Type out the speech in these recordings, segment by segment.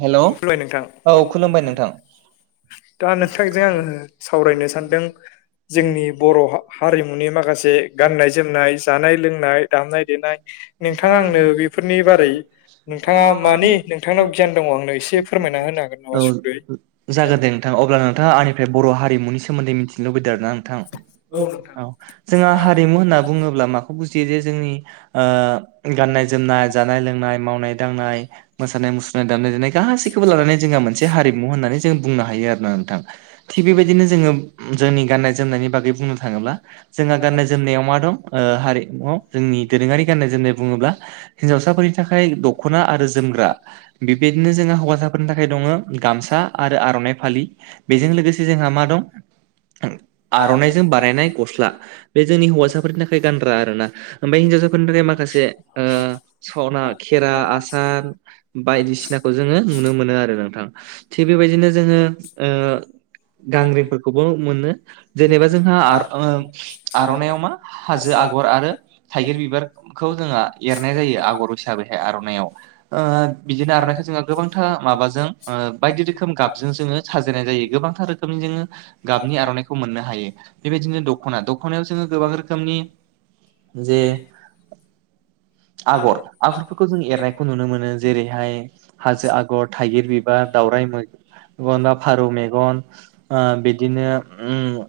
हेल' खुलुबाय नोंथां औ खुलुमबाय नोंथां। [unintelligible] दा नोंथांजों आङो सावरायनो सानदों। जोंनि बर' हारिमुनि माखासे गाननाय जोमनाय, जानाय लोंनाय, दामनाय देनाय, नोंथाङा आंनो बेथ' बियो बेफोरनि ब बारै नोंथाङा मानि नोंथांनाव गियान दङ आंनो एसे फोरमायना होनो हागोन नामा [unintelligible] औ सुंद'यै जागोन दे नोंथां अब्ला नोंथाङा आंनिफ्राय बर' हा हारिमुनि सोमोन्दै मिथिनो लुबैदों आरोना नोंथां? औ जोंहा हारिमु होनना बुङोब्ला माखौ बुजियो जे जोंनि ओ गाननाय जोमनाय, जानाय लोंनाय, मावनाय दांनाय, मोसानाय मुसु दामनाय देनाय गासैखौबो लानानै जोंहा मोनसे हारिमु होननानै जों बुंनो हायो आरो ना नोंथां थिग बेबायदिनो जों ङो जोंनि गाननाय जोमनायनि बागै बुंनो थाङोब्ला जोंहा गाननाय जोमनायाव मा दं ओ जोंनि दोरोङारि गाननाय जोमनाय बुङोब्ला हिनजावसाफोरनि थाखाय दख'ना आरो जोमग्रा बेबायदिनो जोंहा हौवासाफोरनि थाखाय दङ गामसा आरो आर'नाइ फालि बेजों लोगोसे जोंहा मा दं [inaudible] आर'नाइजों बानायनाय गस्ला बे जोंनि हौवासाफोरनि थाखाय गानग्रा आरोना ओमफ्राय हिनजाव सा फोरनि थाखाय माखासे ओ सना, खेरा, आसान बायदिसिनाखौ जोङो नुनो मोनो आरो नोंथां थिग बेबायदिनो जोङो ओ गांग्रिफोरखौबो मोनो जेनेबा जोंहा ओ आर'नायाव मा हाजो आगर आरो थाइगिर बिबारखौ जों एरनाय जायो आग'र हिसाबैहाय आर'नायाव ओ बिदिनो आरनायखौ जों गोबांथा माबाजों ओ बायदि रोखोम गाबजों जोङो साजायनाय जायो गोबांथा रोखोमनि जों गाबनि आर'नाइखौ मोननो हायो बेबायदिनो दख'ना दख'नायाव जोङो गोबां रोखोमनि जे आगर आगरफोरखौ जों एरनायखौ नुनो मोनो जेरैहाय हाजो आगर थाइगिर बिबार दाउराइ मो एखनबा फारौ मेगन ओ बिदिनो ओम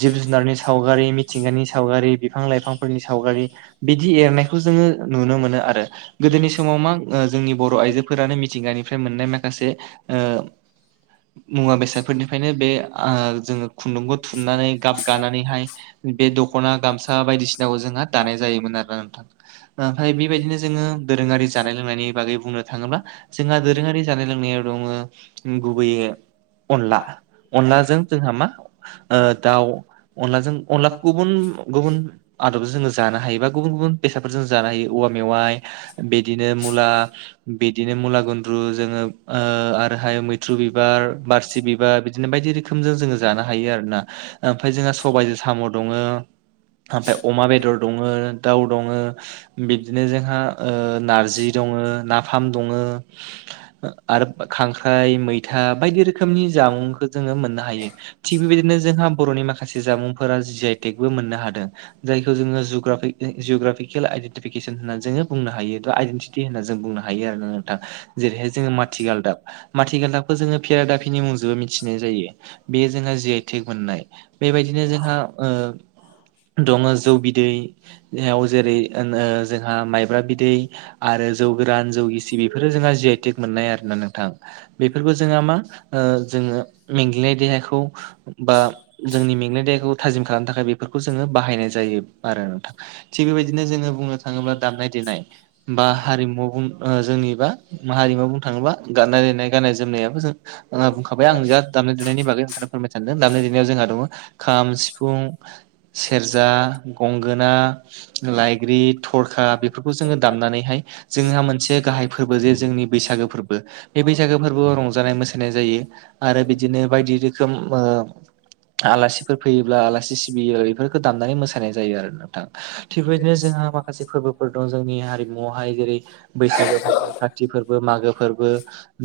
जिब जुनारनि सावगारि मिथिंगानि सावगारि बिफां लाइफांफोरनि सावगारि बिदि एरनाय जोङो नुनो मोनो आरो गोदोनि समाव मा ओ जोंनि बर' आइजोफोरानो मिथिंगानिफ्राय मोननाय माखासे ओ मुवा बेसादफोरनिफ्रायनो बे ओ जोङो खुन्दुंखौ थुननानै गाब गानानैहाय बे दख'ना गामसा बायदिसिनाखौ जोंहा दानाय जायोमोन आरोना नोंथां ओमफ्राय बेबायदिनो जोङो दोरोङारि जानाय लोंनायनि बागै बुंनो थाङोब्ला जोंहा दोरोङारि जानाय लोंनायाव दङ गुबैयै अनला अनलाजों जोंहा मा ओ दाउ अनलाजों अनलाखौ गुबुन गुबुन आदब जोङो जानो हायो बा गुबुन गुबुन बेसादफोर जों जानो हायो औवा मेवाइ बिदिनो मुला बिदिनो मुला गुन्द्रु जोङो ओ आरो हाय मैथ्रु बिबार बारसि बिबार बिदिनो बायदि रोखोमजों जोङो जानो हायो आरोना ओमफ्राय जोंहा सबायाइजों साम' दङो ओमफ्राय अमा बेदर दङ दाउ दङ बिबदिनो जोंहा ओ ना नारजि दङो नाफाम दंङो आरो खांख्राय मैथा बायदि रोखोम जामुंखौ जोङो मोननो हायो थि बेबायदिनो जोंहा बर'नि माखासे जामुंफोरा जि आ इ टेकबो मोन हादों जायखौ जोङो जिअग्राफि - जिअग्राफिकेल आइदिनटिफिकेसन होनना जोङो बुंनो हायो आइडेन् टिटि होनना जों बुंनो हायो आरो नोंथां जेरैहाय जोङो माथि गालदाब माथि गालदाबखौ जोङो खेरादाफिनि मुंजोंबो मिथिनाय जायो बेयो जोंहा जि आइटेक मोननाय बेबायदिनो जोंहा ओ दङ जौ बिदैयाव जेरै ओ जोंहा माइब्रा बिदै आरो जौ गोरान जौ गिसि बेफोरो जोंहा जि आइटेक मोननाय आरोोना नोंथां बेफोरखौ जोंहा मा? जोङो मेंग्लिनाय देहाखौ बा जोंनि मेंगनाय देहाखौ थाजिम खालामनो थाखाय बेफोर जोङो बाहायनाय जायो आरो नोंथ थिग बेबायदिनो जोङो बुंनो थाङोब्ला दामनाय देनाय बा हारिमुाव जोंनिबा हारिमु बुंनो थाङोब्ला गाननाय जोमनाय गाननाय जोमनायाबो जों। बुंखाबाय आं जा दामनाय देनायनि बागै नोंथाङा फोरमायनो सानदों दामनाय देनायाव जोंहा दङ खाम सिफुं। सेरजा गंगोना लायग्रि थरखा बेफोरखौ जोङो दामनानैहाय जोंहा मोनसे गाहाय फोरबो जे जोंनि बैसागो फोरबो बे बैसागो फोरबोआव रंजानाय। मोसानाय जायो आरो बिदिनो बायदि रोखोम आलासिफोर फैयोब्ला आलासि सिबियोब्ला बेफोरखौ दामनानै मोसानाय जायो आरो नोंथां थिग बेबायदिनो जोंहा। माखासे फोरबोफोर दं जोंनि हारिमुआवहाय जेरै बैसागो फोरबो खाथि फोरबो मागो फोरबो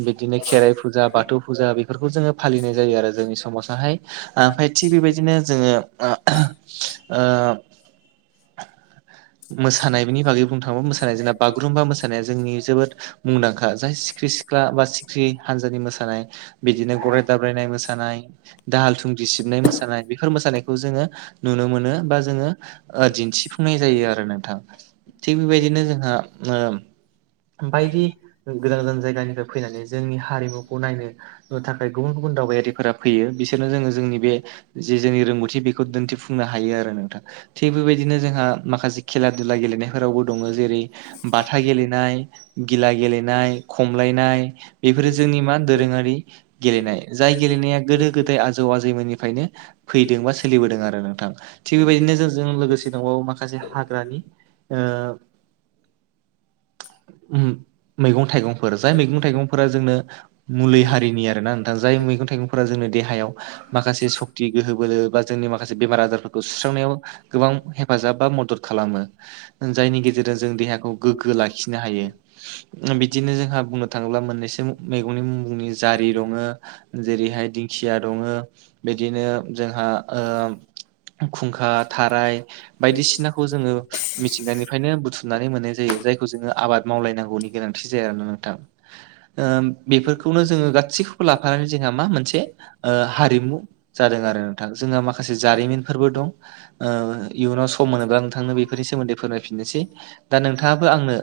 बिदिनो खेराइ फुजा। बाथौ फुजा बेफोरखौ जोङो फालिनाय जायो आरो जोंनि समाजाहाय ओमफ्राय थिग बेबायदिनो जोङो। मोसानायनि बागै बुं मानाय जों बागुरुम्बा मोसानाया जोंनि जोबोद मुंदांखा जाय सिखिरि सिख्ला बा सिखिरि हानजा। मानाय बिदिनो गराय दाब्रायनाय मोसानाय दाहाल थुंदि सिबनाय मोसानाय बेफोर मोसानायखौ। जोङो नुनो मोनो बा जोङो दिन्थिफुंनाय जायो आरो नोंथां थिग बेबायदिनो जोंहा बायदि गोजान गोदान जायगानिफ्राय फैनानै जोंनि हारिमुखौ नायनो थाखाय गुबुन गुबुन। गुबुन दावबायारिफोरा फैयो बिसोरनो जोङो जोंनि बे जे जोंनि रोंगौथि बेखौ दिन्थिफुंनो हायो आरो नोंथां थिग बेबायदिनो जोंहा माखासे खेला धुला गेलेनायफोराव दङ जेरै बाथा गेलेनाय गिला गेलेनाय खमलायनाय बेफोर जों जोंनि मा दोरोङारि गेलेनाय जाय गेलेनाया गोदो गोदाय आजौ आजैमोननिफ्रायनो फैदोंमोन सोलिबोदों आरो नोंथां थिग बेबायदिनो जों लोगोसे दंबो माखसे हा हागारानि आ मैगं थाइगंफोर जाय मैगं थाइगंफोरा जोंनो मुलि हारिनि आरो ना नोंथां जाय मैगं थाइगं थाइगंफोरा जोंनि देहायाव माखासे सक्ति गोहो बोलो बा जोंनि माखासे बेमार आजारफोरखौ सुस्रांनायाव। गोबां हेफाजाब बा मदद खालामो जायनि गेजेरजों जों देहाखौ गोग्गो लाखिनो हायो बिदिनो जोंहा बुंनो थाङोब्ला मोननैसो मैगंनि मुं बुंनि जारि दङो जेरै रैहाय दिंखिया दङ' बिदिनो जोंहा ओ खुंखा, थाराय बायदिसिना। खौ जोङो मिथिनायनिफ्रायनो बुथुमनानै मोननाय जायो जायखौ जोङो आबाद मावलायनांगौनि गोनांथि जायाना आरो नोंथां बेफोरखौनो जोङो गासैखौबो लाफा आरो जोंहा मा मोनसे हारिमु जादों आरो नोंथां जोंहा माखासे जारिमिनफोरबो दं। ओ इयुनाव सम मोनोब्ला नोंथांनो बेफोरनि सोमोन्दै फोरमायफिननोसै दा नोंथाङाबो आंनो।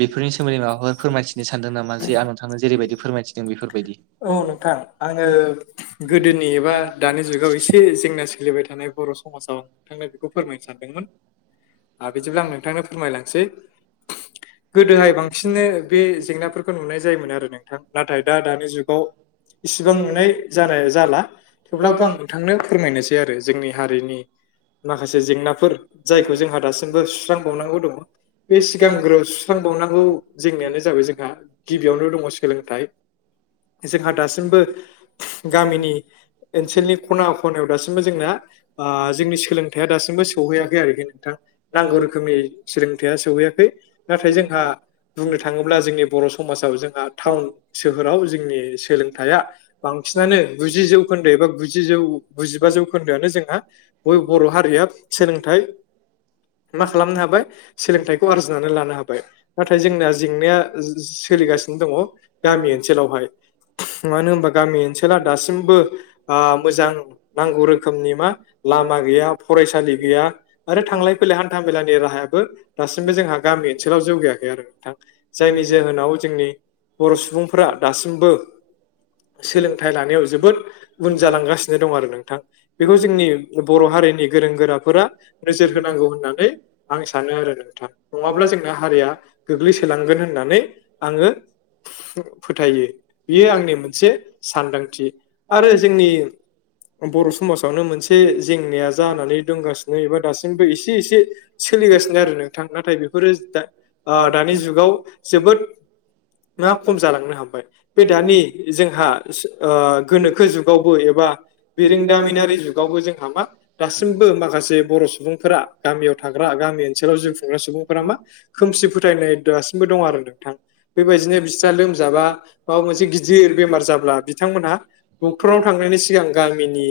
बेफोरनि सोमोन्दै माबाफोर फोरमायथिनो सानदों नामा जे आं नोंथांनो जेरैबायदि फोरमायथिदों बेफोर बायदि? औ नोंथां आङो गोदोनि एबा दानि जुगाव एसे जेंना सोलिबाय थानाय बर' समाजाव नोंथांनो बेखौ फोरमायनो सानदोंमोन ओ बिदिब्ला आं नोंथांनो फोरमायलांसै गोदोहाय बांसिननो बे जेंनाफोरखौ नुनाय जायोमोन आरो नोंथां नाथाय दा दानि जुगाव। इसिबां नुनाय जानाय जाला थेवब्लाबो आं नोंथांनो फोरमायनोसै आरो जोंनि हारिनि माखासे जेंनाफोर जायखौ जोंहा दासिमबो सुस्रांबावनांगौ दङ' बे सिगांग्रो सुस्रांबावनांगौ जेंनायानो जाबाय जोंहा गिबियावनो दङ' सोलोंथाइ। जोंहा दासिमबो गामिनि ओनसोलनि खना खनायाव दासिमबो जोंना आ सोलोंथाइआ दासिमबो सौहैयाखै आरोखि नोंथां नांगौ रोखोमनि सोलोंथाइआ सौहैयाखै। नाथाय जोंहा बुंनो थाङोब्ला जोंनि बर' समाजाव जोंहा टाउन सोहोराव जोंनि सोलोंथाइया बां सिनानो गुजि जौखोन्दो एबा गुजिजौ गुजिबा जौखोन्दोआनो जोंहा बय बर' हारिया सोलोंथाइ मा खालामनो हाबाय सोलोंथाइखौ आरजिनानै लानो हाबाय नाथाय जोंना जेंनाया सोलिगासिनो दङ' गामि ओनसोलावहाय। मानो होनबा गामि ओनसोला दासिमबो ओ मोजां नांगौ रोखोमनि मा लामा गैया फरायसालि गैया आरो थांलाय फैलाय हान्था मेलानि राहायाबो दासिमबो जोंहा गामि ओनसोलाव जौगायाखै आरो नोंथां जायनि जोहोनाव जोंनि बर' सुबुंफोरा दासिमबो सोलोंथाइ लानायाव जोबोद उन जालांगासिनो दं आरो नोंथां बेखौ जोंनि बर' हारिनि गोरों गोराफोरा नोजोर होनांगौ होननानै आं सानो आरो नोंथां नङाब्ला जों हारिया गोग्लैसोलांगोन होननानै आङो फोथायो। बियो आंनि मोनसे सानदांथि आरो जोंनि बर' समाजावनो मोनसे एसे जेंनाया जानानै दंगासिनो एबा दासिमबो एसे एसे सोलिगासिनो आरो नोंथां नाथाय बेफोरो आ दानि जुगाव जोबोद ना खम जालांनो हाबबाय बे दानि जोंहा सो आ गोनोखो जुगावबो एबा बिरोंदामिनारि बिरिंदामिनारि जुगावबो जोंहा मा दासिमबो माखासे बर' सुबुंफोरा गामियाव थाग्रा गामि ओनसोलाव जिउ खुंग्रा सुबुंफोरा मा खोमसि फोथायनाय दासिमबो दं आरो नोंथां बेबायदिनो बिस्रा लोमजाबा माबा मोनसे गिदिर दिर बेमार जाब्ला बिथांमोनहा डक्टराव थांनायनि सिगां गामिनि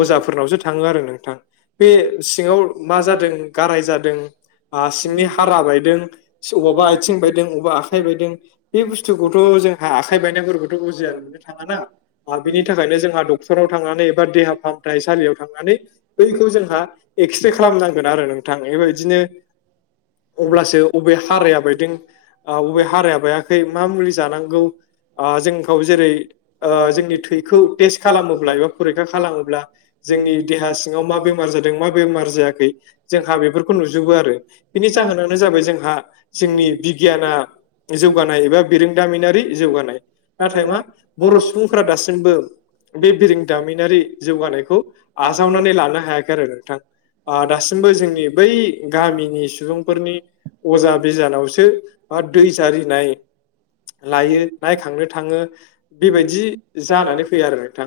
अजाफोरनावसो थाङो आरो नोंथां बे सिङाव मा जादों गाराय जादों हा सिंनि हारा बाय दों अबावबा आथिं बायदों अबावबा आखाइ बायदों बे बुस्थुखौथ जों आखाइ बायनाय [unintelligible] थाङा ना बिनि थाखायनो जोंहा डक्टराव थांनानै एबा देहा फाहाम थाइसालियाव थांनानै बैखौ जोंहा एक्सरे खालामनांगोन आरो नोंथां बेबायदिनो [inaudible] अब्लासो अबे हाराया बायदों बबे हाराया बायाखै मा मुलि जानांगौ ओ जोंखौ जेरै जोंनि थैखौ टेस्ट खालामोब्ला एबा फरिखा खालामोब्ला जोंनि देहा सिङाव मा बेमार जादों मा बेमार जायाखै जोंहा बेफोरखौ नुजोबो आरो बेनि जाहोना नो जाबाय जोंहा जोंनि बिगियाना जौगानाय एबा बिरोंदामिनारि जौगानाय नाथाय मा बर' सुबुंफोरा दासिमबो। बे बिरोंदामिनारि जौगानायखौ आजावनानै लानो हायाखै आरो नोंथां। ओ दासिमबो जोंनि बै गामिनि सुबुंफोरनि। अजा बिजानावसो आ दै जारिनाय। लायो नायखांनो थाङो बेबायदि जानानै फैयो आरो नोंथां।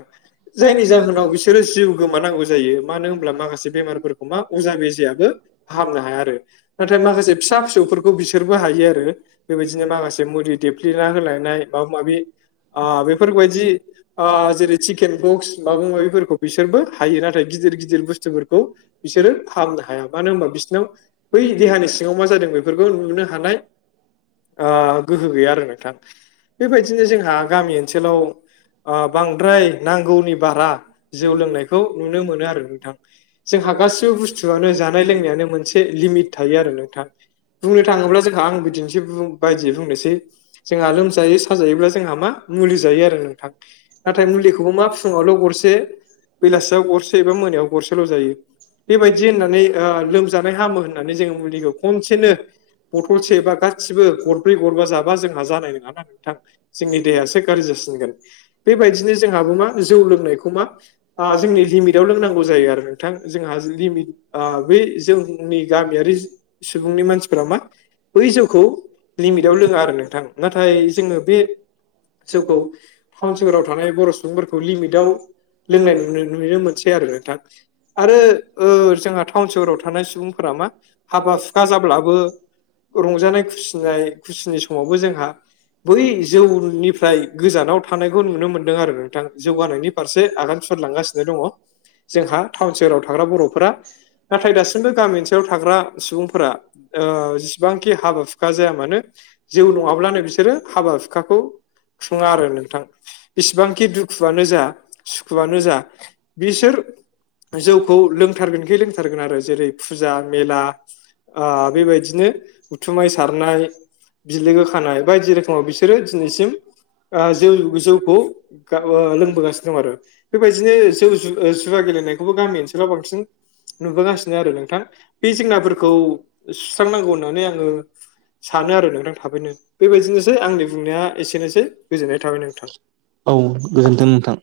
जायनि जाहोनाव बिसोरो जिउ गोमानांगौ जायो मानो होमब्ला माखासे बेमारफोरखौ मा अजा बेजायाबो। फाहामनो हाया आरो नाथाय माखासे। फिसा फिसौफोरखौ बिसोरबो हायो आरो बेबायदिनो माखासे मुरिदेब। खुलिना होलायनाय माबा माबि। ओ बेफोरबायदि ओ जेरै चिकेन बक्स माबा माबिफोरखौ बिसोरबो हायो नाथाय बिस- गिदिर गिदिर बुस्थुफोरखौ बिसोरो फाहामनो हाया मानो होनबा बिसोरनाव बै देहानि सिं। खौ मा जादों बेफोरखौ नुनो हानाय ओ गोहो गैया आरो नों। बेबायदिनो जोंहा गामि ओनसोलाव। ओ बांद्राय नांगौनि बारा जौ लोंनायखौ नुनो मोनो आरो नोंथां जों। आ गासिबो बुस्थुआनो जानाय लोंनायानो मोनसे लिमिट थायो आरो नो। थां बुंनो थाङोब्ला जोंहा आं बिदिनोसै बायदियै बुंनोसै। जोंहा लोमजायो साजायोब्ला जोंहा मा मुलि जायो आरो नोंथां नाथाय मुलिखौबो मा फुङावल' गरस--। गरसे बेलासियाव गरसे एबा मोनायाव गरसेल' जायो। बेबायदि होननानै ओ लोमजानाय हामो होननानै जोङो मुलिहोब। खनसेनो बथलसे बा गासिबो गरब्रै गरबा जाबा जों। जानाय नोंङाना नोंथां जोंनि देहायासो गारजि जासिनगोन बेबायदिनो जोंहाबो मा जौ लोंनाय। खौ मा जोंनि लिमिदाव लोंनांगौ जायो आरो नोंथां जोंहा जुदि बि ओ बे जों। जोंनि गामियारिज। सुबुंनि मानसिफोरा मा बै जौखौ लिमिटआव लोङा आरो नोंथां। नाथाय जोङो बे जौउखौ [unintelligible] सोहोराव थानाय बर' सुबुंफोरखौ लिमिदाव लोंनाय नु नुनो मोनसै आरो नोंथां आरो ओ जोंहा टाउन सोहोराव थानाय सुबुंफोरा मा हाबा सुखा जाब्लाबो रंजानाय खुसिनाय खुसिनि समाव बेबो जोंहा बै जौनिफ्राय गोजानाव थानायखौ नुनो मोनदों आरो नोंथां जौगानायनि फारसे आगान सुर लांगासिनो दङ। जोंहा टाउन सोहोराव थाग्रा बर'फोरा नाथाय दासिमबो गामि ओनसोलाव थाग्रा सुबुं फोरा ओ जेसेबांखि हाबा हुखा जाया मानो। जिउ नङाब्लानो बिसोरो हाबा हुखाखौ खुङा आरो नोंथां बिसिबांखि दुखुआनो जा सुखुआनो जा बिसोर जौखौ लोंथारगोनखै लोंथारगोन आरो जेरै फुजा मेला ओ बेबायदिनो उथुमाय सारनाय बिलोगो खानाय बायदि रोखोमाव बिसोरो दिनैसिम ओ जौ जौखौ ओ लोंबोगासिनो दं आरो बेबायदिनो जौ जु जुवा गे गेलेनायखौबो गामि ओनसोलाव बांसिन नुबोगासिनो आरो नोंथां बे जेंनाफोरखौ सुस्रांनांगौ होननानै आङो सानो आरो नोंथां। थाबैनो बेबायदिनोसै आंनि बुंनाया एसेनोसै गोजोननाय थाबाय नोंथां। औ गोजोन्थों नोंथां।